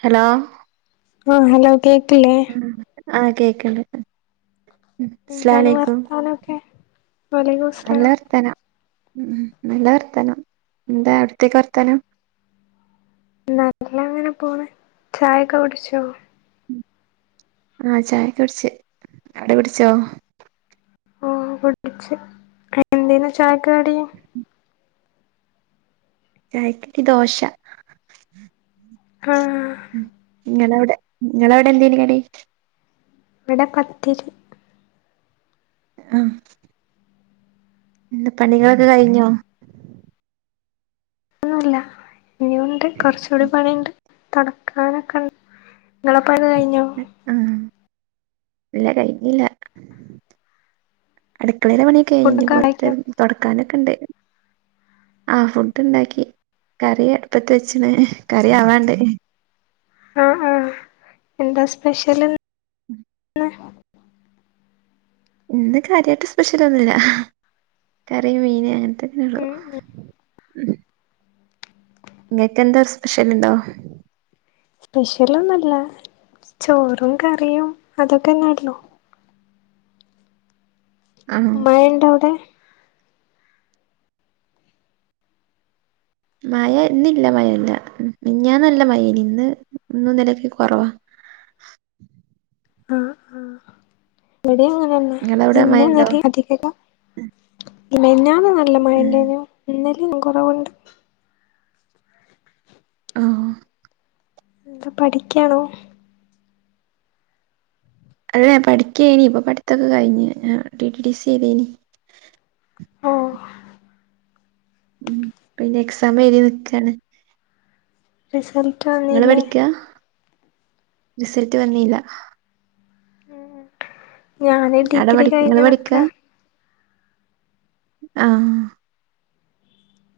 Hello ആ hello കേക്കലേ ആ കേക്കണ് അസ്സലാമു എന്താണ് അലൈക്കും വർത്താനൊക്കെ വലൈക്കും നല്ല സ്ലാം വർത്താനം മം നല്ല വർത്തനം എന്താ അവിടത്തേക്ക് വർത്തനം നല്ല അങ്ങനെ പോണ് ചായൊക്കെ കുടിച്ചോ ആ ചായക്ക കുടിച്ച് അവിടെ കുടിച്ചോ ഓ കുടിച്ച് എന്താന് ചായക്ക് കടി ചായക്ക് ദോശ ആ മം നിങ്ങൾ അവിടെ നിങ്ങളവിടെ എന്തോന് കടി ഇവിടെ പത്തിരി ആ എന്ത പണികളൊക്കെ കഴിഞ്ഞോ ഒന്നുല്ല ഇനിയുമുണ്ട് കൊറച്ചു കൂടി പണിയുണ്ട് തുടക്കാനൊക്കെ ണ്ട് നിങ്ങളെ പണി കഴിഞ്ഞോ ഉം ഇല്ല കഴിഞ്ഞില്ല അടുക്കളയില പണിയൊക്കെ കഴിഞ്ഞ് ഫുഡൊക്കെ പുറത്തെ ഉണ്ടാക്കിയോ തുൊടക്കാനൊക്കെ ഉണ്ട് ആ ഫുഡ് ഉണ്ടാക്കി കറി അടുപ്പത്ത് വെച്ചണ് കറി ആവാണ്ട് ആ ആ എന്താ സ്പെഷ്യൽ മം ഇന്ന് കാര്യായിട്ട് സ്പെഷ്യൽ ഒന്നുമില്ല കറി മീന് അങ്ങനത്തെനെയള്ളു മം ഇങ്ങൾക്ക് എന്താ ഒരു സ്പെഷ്യൽ ഇണ്ടോ സ്പെഷ്യലൊന്നും ഇല്ല ചോറും കറിയും അതൊക്കെന്നെ ആയിട്ടുള്ളൂ ആഹ് മഴ ഉണ്ടോ അവിടെ മഴ ഇന്നില്ല മഴ ഇല്ല മിനിഞ്ഞാന്ന് നല്ല മഴയേനി ഇന്നും ഇന്നലെയും കുറവാ ആ ആ ഇവിടെയും അങ്ങനെന്നെ നിങ്ങളവിടെ ഇന്നും മഴയുണ്ടോ ഇന്നലെയും അധികം ഇല്ല മിനിഞ്ഞാന്ന് നല്ല ഉം മഴണ്ടായിരുന്നു ഇന്നലെയും കുറവുണ്ട് ആഹ് പഠിക്കാണോ അല്ല പഠിക്കേനി ഇപ്പൊ പഠിത്തൊക്കെ കഴിഞ്ഞ് ടി ടി സി എയ്നി ഓ ഉം പിന്നെ എക്സാം എഴുതി നിക്കുകയാണ് റിസൽട്ട് നിങ്ങള് പഠിക്ക റിസൽട്ട് വന്നില്ലാ ഞാന് എവിടെ ഡിഗ്രി പഠിക്ക നിങ്ങള് കഴിഞ്ഞ് പഠിക്ക നിക്കാ ആഹ്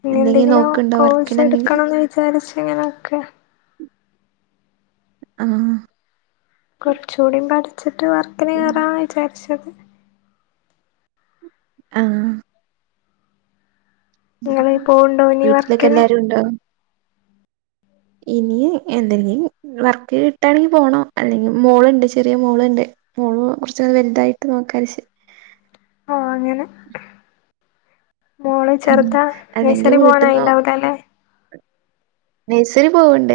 പിന്നെ എന്തെങ്കിലും എന്തെങ്കിലോ നോക്ക്ണ്ടോ കോഴ്സ് വർക്കിന് എന്തെങ്കിലും എടുക്കണംന്ന് വിചാരിച്ച് ഇങ്ങനെ നിക്കാ ആഹ് കുറച്ച് കൂടി പഠിച്ചിട്ട് വർക്കിന് കയറാന്ന് വിചാരിച്ചത് ആഹ് ഇങ്ങള് പോവ്ണ്ടോ ഇഞ്ഞി വർക്കിന് ഉണ്ട് ഇനി എന്തെങ്കിലും വർക്ക് കിട്ടാണെങ്കി പോണം അല്ലെങ്കിൽ മോൾണ്ട് ചെറിയ മോൾണ്ട് മോളു കുറച്ച് വലുതായിട്ട് നോക്കാന്ന് വിചാരിച്ച് ആഹ് അങ്ങനെ മോള് ഉം ചെറുതാ അല്ലെങ്കി നഴ്സറി വീട്ടിൽന്നോ പോവാനായിണ്ടാവൂലലെ നഴ്സറി പോവ്ണ്ട്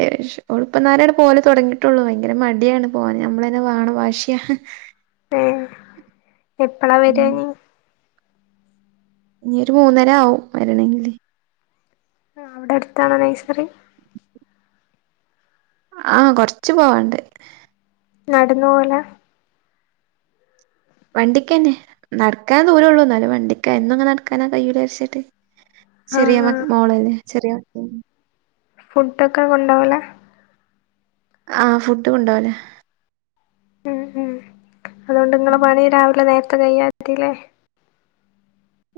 ഓള് ഇപ്പന്നാരെ പോവൽ തുടങ്ങിയിട്ടുള്ളു ഭയങ്കര മടിയാണ് പോവാൻ നമ്മൾ തന്നെ വാണം വാശി യാഹ് ഏഹ് എപ്പളാ വരാ ഉം ഇഞ്ഞി ഇനി ഒരു മൂന്നര ആവും വരണമെങ്കില് ആഹ് അവിടെ എടുത്താണോ നെഴ്സറി ആഹ് കൊറച്ച് പോവാണ്ട് നടന്ന് പോവലാ വണ്ടിക്കന്നെ നടക്കാൻ ദൂര ഉള്ളൂ എന്നാലും വണ്ടിക്കാ എന്നും നടക്കാൻ കഴിയില്ല വിചാരിച്ച്ട്ട് ആ ചെറിയ ആ മോൾലേ ചെറിയ മക്കൾ ഫുഡ് ഒക്കെ കൊണ്ടോവല ആഹ് ഫുഡ് കൊണ്ടോവലാ ഉം ഉം അതുകൊണ്ട് ഇങ്ങളെ ഉം പണി രാവിലെ നേരത്തെ കഴിയാൻ മതിലെ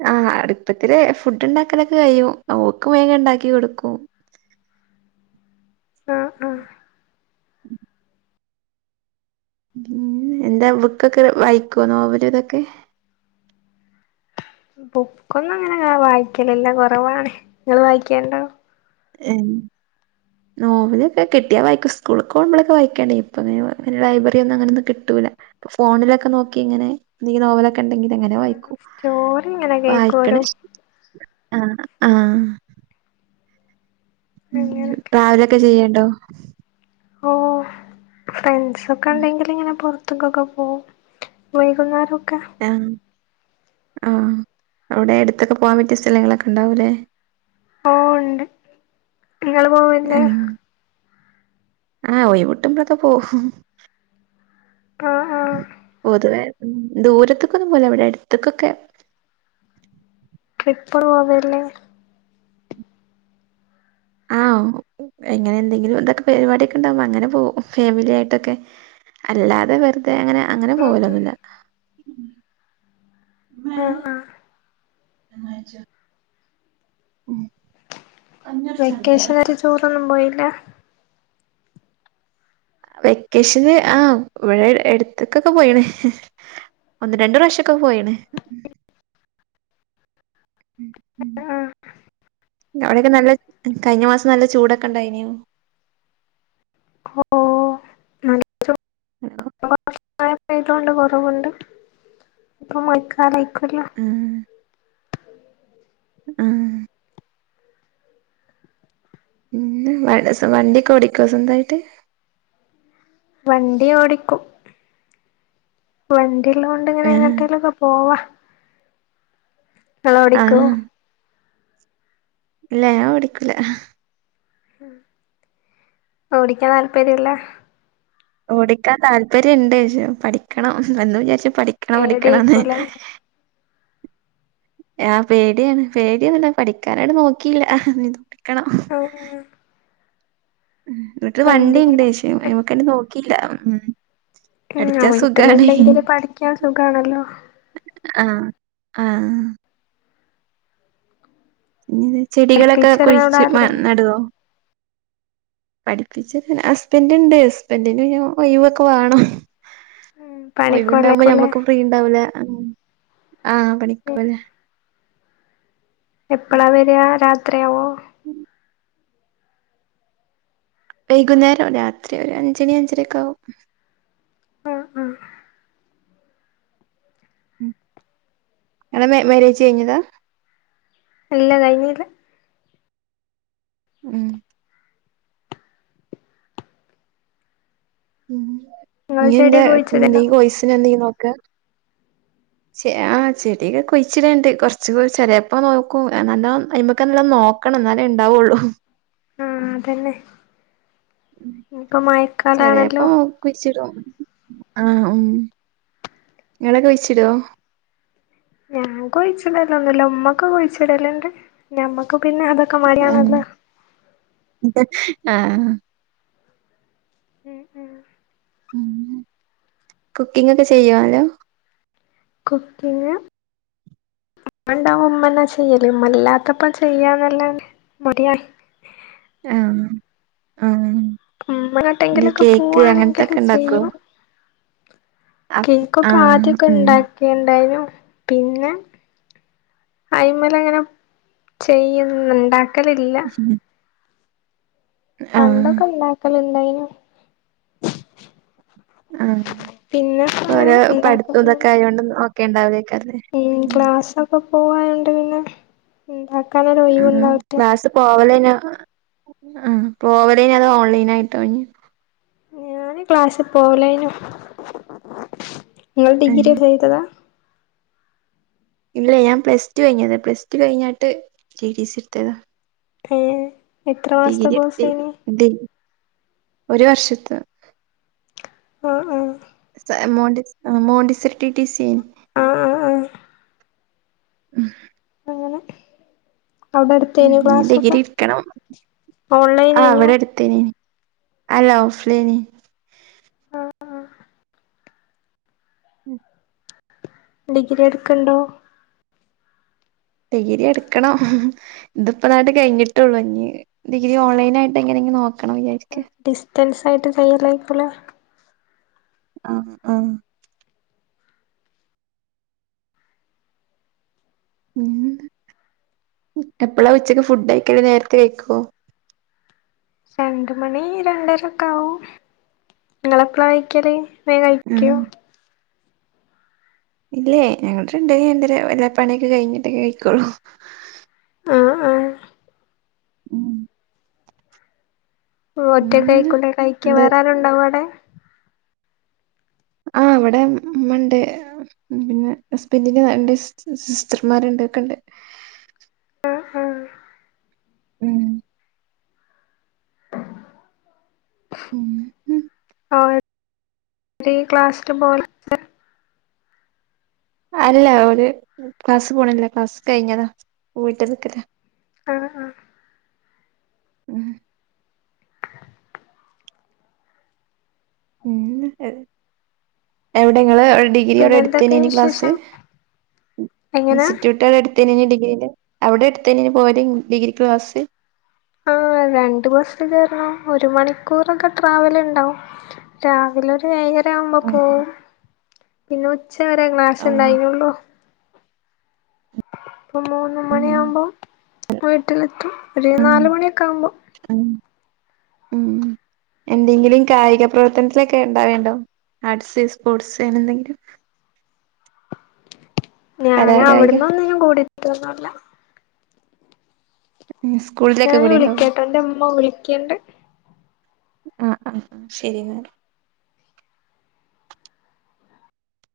ആഹ് അടുപ്പത്തില് ഫുഡ് ഉണ്ടാക്കലൊക്കെ കഴിയും ഓക്ക് വേഗം ഇണ്ടാക്കി കൊടുക്കും ആഹ് ആഹ് [inaudible] ഉം എന്താ ബുക്കൊക്കെ വായിക്കുവോ നോവല് ഇതൊക്കെ ബുക്കൊന്നും അങ്ങനെ വായിക്കലില്ല കുറവാണ് ഇങ്ങള് വായിക്കേണ്ടോ ഉം നോവൽ ഒക്കെ കിട്ടിയാ വായിക്കും സ്കൂൾക്ക് പോകുമ്പോളൊക്കെ വായിക്കേണ്ടയ്നി ഇപ്പൊ പിന്നെ ലൈബ്രറി ഒന്നും അങ്ങനൊന്നും കിട്ടൂല ഫോണിലൊക്കെ നോക്കി ഇങ്ങനെ എന്തെങ്കിലും നോവലൊക്കെ ഉണ്ടെങ്കിൽ അങ്ങനെ വായിക്കും സ്റ്റോറി ഇങ്ങനെ വായിക്കണ കേക്കോരോ ഇഷ് ആഹ് ആഹ് ഉം അങ്ങനൊക്കെ ട്രാവലൊക്കെ ചെയ്യേണ്ടോ ഓഹ് ഫ്രണ്ട്സ് ഒക്കെ ഉണ്ടെങ്കിൽ ഇങ്ങനെ പൊറത്ത് പുറത്ത്ക്കൊക്കെ പോവും വൈകുന്നേരൊക്കെ ആഹ് ആഹ് അവിടെ അടുത്തൊക്കെ പോകാൻ പറ്റിയ സ്ഥലങ്ങളൊക്കെ ഇണ്ടാവൂല്ലേ ഓ ഉണ്ട് ങ്ങള് പോവലില്ലേ ആഹ് ആഹ് ഒഴ്വ്കിട്ടുമ്പളൊക്കെ പോവും ആഹ് പൊതുവേ ദൂരത്ത്ക്കൊന്നും പോവൂല ഇവിടെ അടുത്ത്ക്കൊക്കെ ട്രിപ്പ് പോവലില്ലേ ആഹ് എങ്ങനെ എന്തെങ്കിലും എന്തൊക്കെ പരിപാടി ഒക്കെ ഉണ്ടാവുമ്പോ അങ്ങനെ പോവും ഫാമിലി ആയിട്ടൊക്കെ അല്ലാതെ വെറുതെ അങ്ങനെ അങ്ങനെ പോവലൊന്നുല്ല ആ ആ മ് ഉം വെക്കേഷൻ ആയിട്ട് ടൂറൊന്നും പോയില്ല വെക്കേഷന് ആഹ് ഇവിടെ എടുത്ത്ക്കൊക്കെ പോയിണ് ഒന്ന് രണ്ടു പ്രാവശ്യക്കെ പോയിണ് [inaudible] ഉം ഉം ആ അവിടെയൊക്കെ നല്ല കഴിഞ്ഞ മാസം നല്ല ചൂടൊക്കെ ഉണ്ടായിനോ? ഓ നല്ല ഹലോ [unintelligible] കുറവുണ്ട് ഇപ്പൊ മഴക്കാലം [unintelligible] ആഹ് ആഹ് ഉം [unintelligible] വണ്ടിയൊക്കെ ഓടിക്കോ സ്വന്തായിട്ട് വണ്ടി ഓടിക്കും വണ്ടി ഉള്ളോണ്ട് ഇങ്ങനെ ആഹ് എങ്ങോട്ടേലൊക്കെ പോവാ ഇങ്ങള് ഓടിക്കോ ആഹ് ഇല്ല ഞാൻ ഓടിക്കൂല ഓടിക്കാൻ താല്പര്യല്ല ഓടിക്കാൻ താല്പര്യണ്ട് പക്ഷെ പഠിക്കണം എന്നും വിചാരിച്ചും പഠിക്കണം പഠിക്കണംന്ന് പേടിയായിക്കൂലേ ആഹ് പേടിയാണ് പേടിയാണ് പഠിക്കാനായിട്ട് നോക്കിയില്ല [unintelligible] പഠിക്കണം [inaudible] വീട്ടില് വണ്ടി ഇണ്ട് പക്ഷെ അയ്മ്മക്കണ് നോക്കിയില്ല ഉം ഉം പഠിച്ചാ വീട്ടിൽ സുഖാണ് ഇണ്ടെങ്കിൽ പഠിക്കാൻ സുഖാണല്ലോ ആഹ് ആഹ് പിന്നെന്താ ചെടികളൊക്കെ പഠിപ്പിച്ചരാൻ അവിടെ കുഴിച്ച് മ ആരുല്ലേ നടുവോ പഠിപ്പിച്ചിട്ടില്ല ഹസ്ബന്റുണ്ട് ഹസ്ബന്റിന് ഒഴിവൊക്കെ വാണം ഉം ഒഴിവ്ണ്ടാകുമ്പോ പണിക്കോലാക്കൂലേ ഞമ്മക്ക് ഫ്രീ ഉണ്ടാവൂല ആഹ് പണിക്ക്‌ ഉം പോകല്ലേ എപ്പളാ വരാ രാത്രിയാവോ [inaudible] വൈകുന്നേരം രാത്രി ഒരു അഞ്ചണി അഞ്ചര ഒക്കെ ആവും ആഹ് ആഹ് ഉം ഇങ്ങളെ മേ മേരേജ് കഴിഞ്ഞതാ ഇല്ല കഴിഞ്ഞീല ഉം ഉം ഇങ്ങള് ഇനി എന്താ ചെടിയൊക്കെ എന്തെ കുഴിച്ചിടണ്ടോ കോഴ്സിന് എന്തെലും നോക്കാ ചെ ആഹ് ചെടിയൊക്കെ കുഴിച്ചിടേണ്ട് കൊർച്ച് [unintelligible] ചേലേപ്പം നോക്കും നല്ലോ അയ്മകന്നെ നല്ല നോ ക്കണം എന്നാലേ ഇണ്ടാവൊള്ളൂ ഉം തന്നെ മഴക്കാലാണല്ലോ ചെലേപ്പം നോ കുയ്ച്ചിടൊ ആഹ് ആഹ് നിങ്ങളൊക്കെ കുയ്ച്ചിടോ ഞാൻ കുഴിച്ചിടലൊന്നുല്ല ഉമ്മക്ക് കുഴിച്ചിടല്ണ്ട് ഞമ്മക്ക് പിന്നെ അതൊക്കെ മടിയാണല്ലോ ആഹ് ഉം ഉം കുക്കിംങ്‌ ഒക്കെ ചെയ്യോ നല്ലോ കുക്കിംങ് ഉമ്മ ഇണ്ടാവുമ്പ ഉമ്മന്നെ ചെയ്യല് ഉമ്മല്ലാത്തപ്പ ചെയ്യാന്നല്ല മടിയായി ആഹ് ആഹ് ഉമ്മ എങ്ങോട്ടെങ്കിലൊക്കെ പോവാണെങ്കില് ഇണ്ടാക്കോ ചെയ്യും ആ കേക്കൊക്കെ ആദ്യൊക്കെ ഉം ഇണ്ടാക്കൽണ്ടായിരുന്നു പിന്നെ അയ്മലങ്ങനെ ചെയ്യും ഇണ്ടാക്കലില്ല [inaudible] ആ പണ്ടൊക്കെ ഉണ്ടാക്കല് ഇണ്ടായ്നു ആഹ് പിന്നെ ഓരോ അങ്ങനെ പട്ത്തു ഉണ്ടാക്കലൊന്നുല്ല ഇതൊക്കെ ആയോണ്ട് [unintelligible] അപ്പോ പോവാനുണ്ട് പിന്നെ ഉണ്ടാക്ക [unintelligible] ആഹ് ക്ലാസ്സി പോവലേനോ ആഹ് പോവലേതോ അതോഓൺലൈൻ ആയിട്ടേനിയോ ഞാന് ക്ലാസ്സിൽ പോവലേനിയു നിങ്ങൾ ഡിഗ്രി ഏഹ് ചെയ്തതാ ഇല്ല ഞാൻ പ്ലസ് ടു കഴിഞ്ഞത പ്ലസ് ടു കഴിഞ്ഞാട്ട് ടി ടി സി ഇട്ത്തതാ ഏഹ് ഡിഗ്രീ ഇട്ത്തി [unintelligible] ഒരു വർഷത്ത ആഹ് ആഹ് സ മോണ്ടി മോണ്ടിസർ ടി ടി സി ഏനി ആഹ് ആഹ് ആഹ് ഉം അങ്ങനെ അവിടെ എടുത്തേനോ ഇഞ്ഞ് ക്ലാസ്സൊക്കെ ഡിഗ്രി ഇട്ക്കണം ഓൺലൈനേനോ? തേനി അല്ല ഓഫ്‌ലൈൻ ആഹ് ആഹ് ഉം ഡിഗ്രി എടുക്കണ്ടോ? ഡിഗ്രി എടുക്കണം. ഇതിപ്പോം നാട്ട് കഴിഞ്ഞിട്ടുള്ളൂ ഇനി ഡിഗ്രീ ഓൺലൈൻായിട്ട്ങ്ങനെങ്കിലും നോക്കണം വിചാരിക്ക്ണ്ട്. ഡിസ്റ്റൻസ് ആയിട്ട് ചെയ്യലായിക്കുലെ? ആഹ് ആഹ് പിന്നെന്താ എപ്പഴാ ഉച്ചക്ക് ഫുഡ് കയിക്കല് നേരത്തെ കഴിക്കുവോ? രണ്ട് മണി രണ്ടേരൊക്കെ ആവും. നിങ്ങളപ്പളാ കഴിക്കല്? വേം ഉം കഴിക്കൊ? ഇല്ലേ ഞങ്ങള് രണ്ട് മണി രണ്ടര എല്ലാ പണിയൊക്കെ കഴിഞ്ഞിട്ടെ കഴിക്കോള്ളൂ. ആഹ് ആഹ് ഉം ഒറ്റ ഉം കൈക്കുലെ കൈക്ക എന്ത് വേറാരോണ്ടാവോ ആടെ? ആഹ് വടെമ്മണ്ട്. പിന്നെ ഹസ്ബൻഡിന്റെ രണ്ട് സിറ്റ് സിസ്റ്റർമാര്ണ്ട് ണ്ടൊക്കെണ്ട്. ആഹ് ആഹ് ഉം ഉം ഉം ഒര് ക്ലാസ്‌ലും പോവ് ല? അല്ല ഒരു ക്ലാസ് പോണില്ല ക്ലാസ്സ് കഴിഞ്ഞതാ പ്പോ വീട്ട് നിക്കല. ആഹ് ആഹ് ഉം പിന്നെന്താ എവിടെങ്ങള് ഡിഗ്രി ഡിഗ്രി പിന്നെ അവ്ടെ എന്തൊക്കെ എടുത്തന്നെയ്നി ക്ലാസ് വിശേഷം എങ്ങനാ ഇൻസ്റ്റിറ്റ്യൂട്ടവ്ടെട്ത്ത അടുത്ത നെയ്നി ഡിഗ്രി ന്റെ അവ്ടെ എട്ത്തന്നെയ്നി പോവല് ഡിഗ്രിക്ക് ക്ലാസ്? ആഹ് രണ്ട് ബസ് കേറണം ഒരു മണിക്കൂറൊക്കെ ട്രാവല് ണ്ടാവും. രാവിലെ ഒരു ഏയര ആവുമ്പോ ആഹ് പോവും. പിന്നെ ഉച്ച വരെ ക്ലാസ് ഓഹ് ഉണ്ടായ്നൊള്ളു. ഇപ്പൊ മൂന്ന് ഉം മണിയാവ്മ്പം വീട്ടിലെത്തും ഒരു ആഹ് നാല് മണിയൊക്കെ ആവ്മ്പം ഉം ഉം എന്തെങ്കിലും കായിക പ്രവർത്തനത്തിലൊക്കെ ണ്ടാവേണ്ടോ? ആർട്സ് സ്പോർട്സ് അങ്ങനെ ന്തെങ്കിലും? ഞാൻ കലാകായിക അവ്ട്ന്ന് ഒന്നിനും കൂടിട്ടോ ഒന്നൂല്ല. ഇഞ്ഞി സ്കൂള് ഞാന് വിളിക്കാട്ടോ ന്റെ ഇമ്മ വിളിക്ക്ണ്ട്. ആഹ് ആഹ് ആഹ് ശരി ന്നാല്